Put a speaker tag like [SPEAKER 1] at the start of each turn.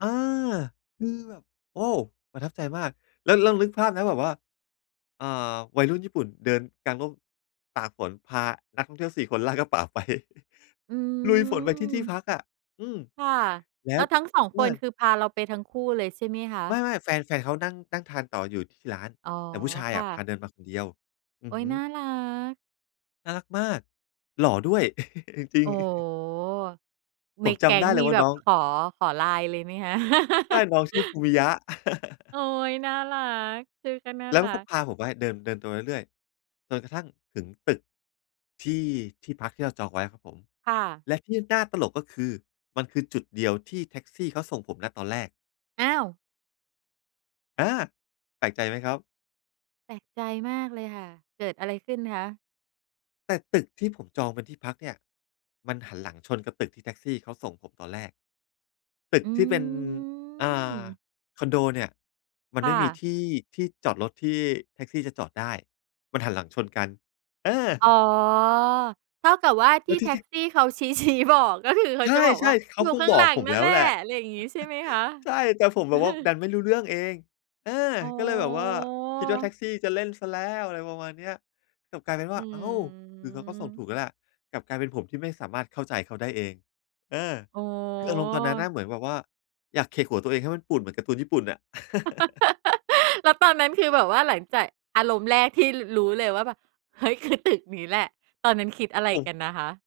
[SPEAKER 1] อา คือแบบ โอ้ ประทับใจมาก แล้ว แล้วนึกภาพนะแบบว่า อ่า วัยรุ่นญี่ปุ่นเดินกางร่ม ตากฝนพานักท่องเที่ยว 4 คน ลากกระเป๋าไป
[SPEAKER 2] อื
[SPEAKER 1] ลุยฝนไปที่ที่
[SPEAKER 2] ม
[SPEAKER 1] พักอะ อืม
[SPEAKER 2] ค่ะ
[SPEAKER 1] แล้
[SPEAKER 2] แล้
[SPEAKER 1] ว
[SPEAKER 2] วทั้ง 2
[SPEAKER 1] เพ
[SPEAKER 2] ค
[SPEAKER 1] ื่อ
[SPEAKER 2] น
[SPEAKER 1] น
[SPEAKER 2] คือพาเราไปทั้งคู่เลยใช่ไหมคะ?
[SPEAKER 1] ไม่ ๆ แฟน แฟนเขานั่ง นั่งทานต่ออยู่ที่ร้าน
[SPEAKER 2] อ๋อ
[SPEAKER 1] แต่ผู้ชาย
[SPEAKER 2] ค
[SPEAKER 1] อ
[SPEAKER 2] ่
[SPEAKER 1] ะพา
[SPEAKER 2] ะ
[SPEAKER 1] เดินมาคนเดียว อ
[SPEAKER 2] โ
[SPEAKER 1] ื
[SPEAKER 2] อ
[SPEAKER 1] อ
[SPEAKER 2] ๊ย
[SPEAKER 1] ฮึ
[SPEAKER 2] น่ารัก
[SPEAKER 1] น่ารักมาก หล่อด้วย จริ
[SPEAKER 2] โอ
[SPEAKER 1] ง
[SPEAKER 2] ้โฮ!
[SPEAKER 1] ผ
[SPEAKER 2] ใน
[SPEAKER 1] มจ
[SPEAKER 2] แก๊
[SPEAKER 1] ำไ
[SPEAKER 2] ง
[SPEAKER 1] ด
[SPEAKER 2] ค
[SPEAKER 1] ้
[SPEAKER 2] ์
[SPEAKER 1] เล
[SPEAKER 2] มี
[SPEAKER 1] ยว่า
[SPEAKER 2] แบ
[SPEAKER 1] น
[SPEAKER 2] บ
[SPEAKER 1] ้อง
[SPEAKER 2] ขอ ขอ LINE เลยไหมคะ?
[SPEAKER 1] ใช่ น้องชื่อ ฟูมิยะ
[SPEAKER 2] โอ๊ย น่ารัก ชื่อก็น่า
[SPEAKER 1] แล้วเ
[SPEAKER 2] ร
[SPEAKER 1] ข
[SPEAKER 2] ั
[SPEAKER 1] าก็
[SPEAKER 2] ก
[SPEAKER 1] พาผมไว้ เดิน เดินตรงเรื่อย ๆ จนกระทั่งถึงตึก ที่ ที่พักที่เราจองไว้ครับผม
[SPEAKER 2] ค่ะ
[SPEAKER 1] และที่น่าตลก ก็คือมันคือจุดเดียวที่แท็กซี่เขาส่งผม ณ ตอนแรก
[SPEAKER 2] อ้าว
[SPEAKER 1] อา แปลกใจไหมครับ?
[SPEAKER 2] แปลกใจมากเลยค่ะ เกิดอะไรขึ้นคะ?
[SPEAKER 1] แต่ตึกที่ผมจองเป็นที่พักเนี่ย มันหันหลังชนกับตึกที่แท็กซี่เขาส่งผมตอนแรก ตึก
[SPEAKER 2] อื
[SPEAKER 1] ที่เป็น อ่า
[SPEAKER 2] ม
[SPEAKER 1] คอนโดเนี่ย มัน
[SPEAKER 2] ค
[SPEAKER 1] ไม
[SPEAKER 2] ่
[SPEAKER 1] ่มี
[SPEAKER 2] ะ
[SPEAKER 1] ที่ ที่จอดรถที่แท็กซี่จะจอดได้ มันหันหลังชนกัน เออ
[SPEAKER 2] อ๋อ เท่ากับว่า ท
[SPEAKER 1] แล
[SPEAKER 2] ี
[SPEAKER 1] ้
[SPEAKER 2] ่
[SPEAKER 1] วท
[SPEAKER 2] แ
[SPEAKER 1] ี
[SPEAKER 2] ท
[SPEAKER 1] ่
[SPEAKER 2] ็
[SPEAKER 1] ที
[SPEAKER 2] ก
[SPEAKER 1] ่
[SPEAKER 2] ซี่เขาชี้ ชี้บอก ก็คือ เขา
[SPEAKER 1] ใช
[SPEAKER 2] จะบอกว
[SPEAKER 1] ่
[SPEAKER 2] ่า
[SPEAKER 1] ๆ เข
[SPEAKER 2] อ
[SPEAKER 1] า
[SPEAKER 2] ยู่
[SPEAKER 1] คง
[SPEAKER 2] ข้าง
[SPEAKER 1] บ
[SPEAKER 2] ห
[SPEAKER 1] อ
[SPEAKER 2] ล
[SPEAKER 1] ก
[SPEAKER 2] ัง
[SPEAKER 1] ผม
[SPEAKER 2] นั่
[SPEAKER 1] แล
[SPEAKER 2] น
[SPEAKER 1] ้
[SPEAKER 2] แห
[SPEAKER 1] ว
[SPEAKER 2] ละ
[SPEAKER 1] แหละ
[SPEAKER 2] อะไรอย่างงี้ใช่ไหมคะ?
[SPEAKER 1] ใช่ แต่ผมแบบว่า ดันไม่รู้เรื่องเอง เออ
[SPEAKER 2] อ๋
[SPEAKER 1] ก็เลยแบบว่า คิดว่าแท็
[SPEAKER 2] อ
[SPEAKER 1] กซี่จะเล่นเสียแล้ว อะไรประมาณเนี้ย กลับกลายเป็นว
[SPEAKER 2] อื
[SPEAKER 1] ่า อ้าว คือเขาก็ส่งถ
[SPEAKER 2] ม
[SPEAKER 1] ูกแล้วแหละ กลับกลายเป็นผมที่ไม่สามารถเข้าใจเขาได้เอง เออ
[SPEAKER 2] โอ้
[SPEAKER 1] คืออารมณ์ตอนนั้นน
[SPEAKER 2] โ
[SPEAKER 1] ่
[SPEAKER 2] ฮ
[SPEAKER 1] ะเหมือนแบบว่า อยากเขกหัวตัวเองให้มันปูดเหมือนการ์ตูนญี่ปุ่นน่ะ
[SPEAKER 2] แล้วตอนนั้น คือแบบว่าหลังจากอารมณ์แรกที่ ร รู้เลยว่าแบบ เฮ้ย! คือ ตึกนี้แหละ ตอนนั้นคิดอะไร
[SPEAKER 1] โอ
[SPEAKER 2] กั
[SPEAKER 1] ้
[SPEAKER 2] นนะคะ?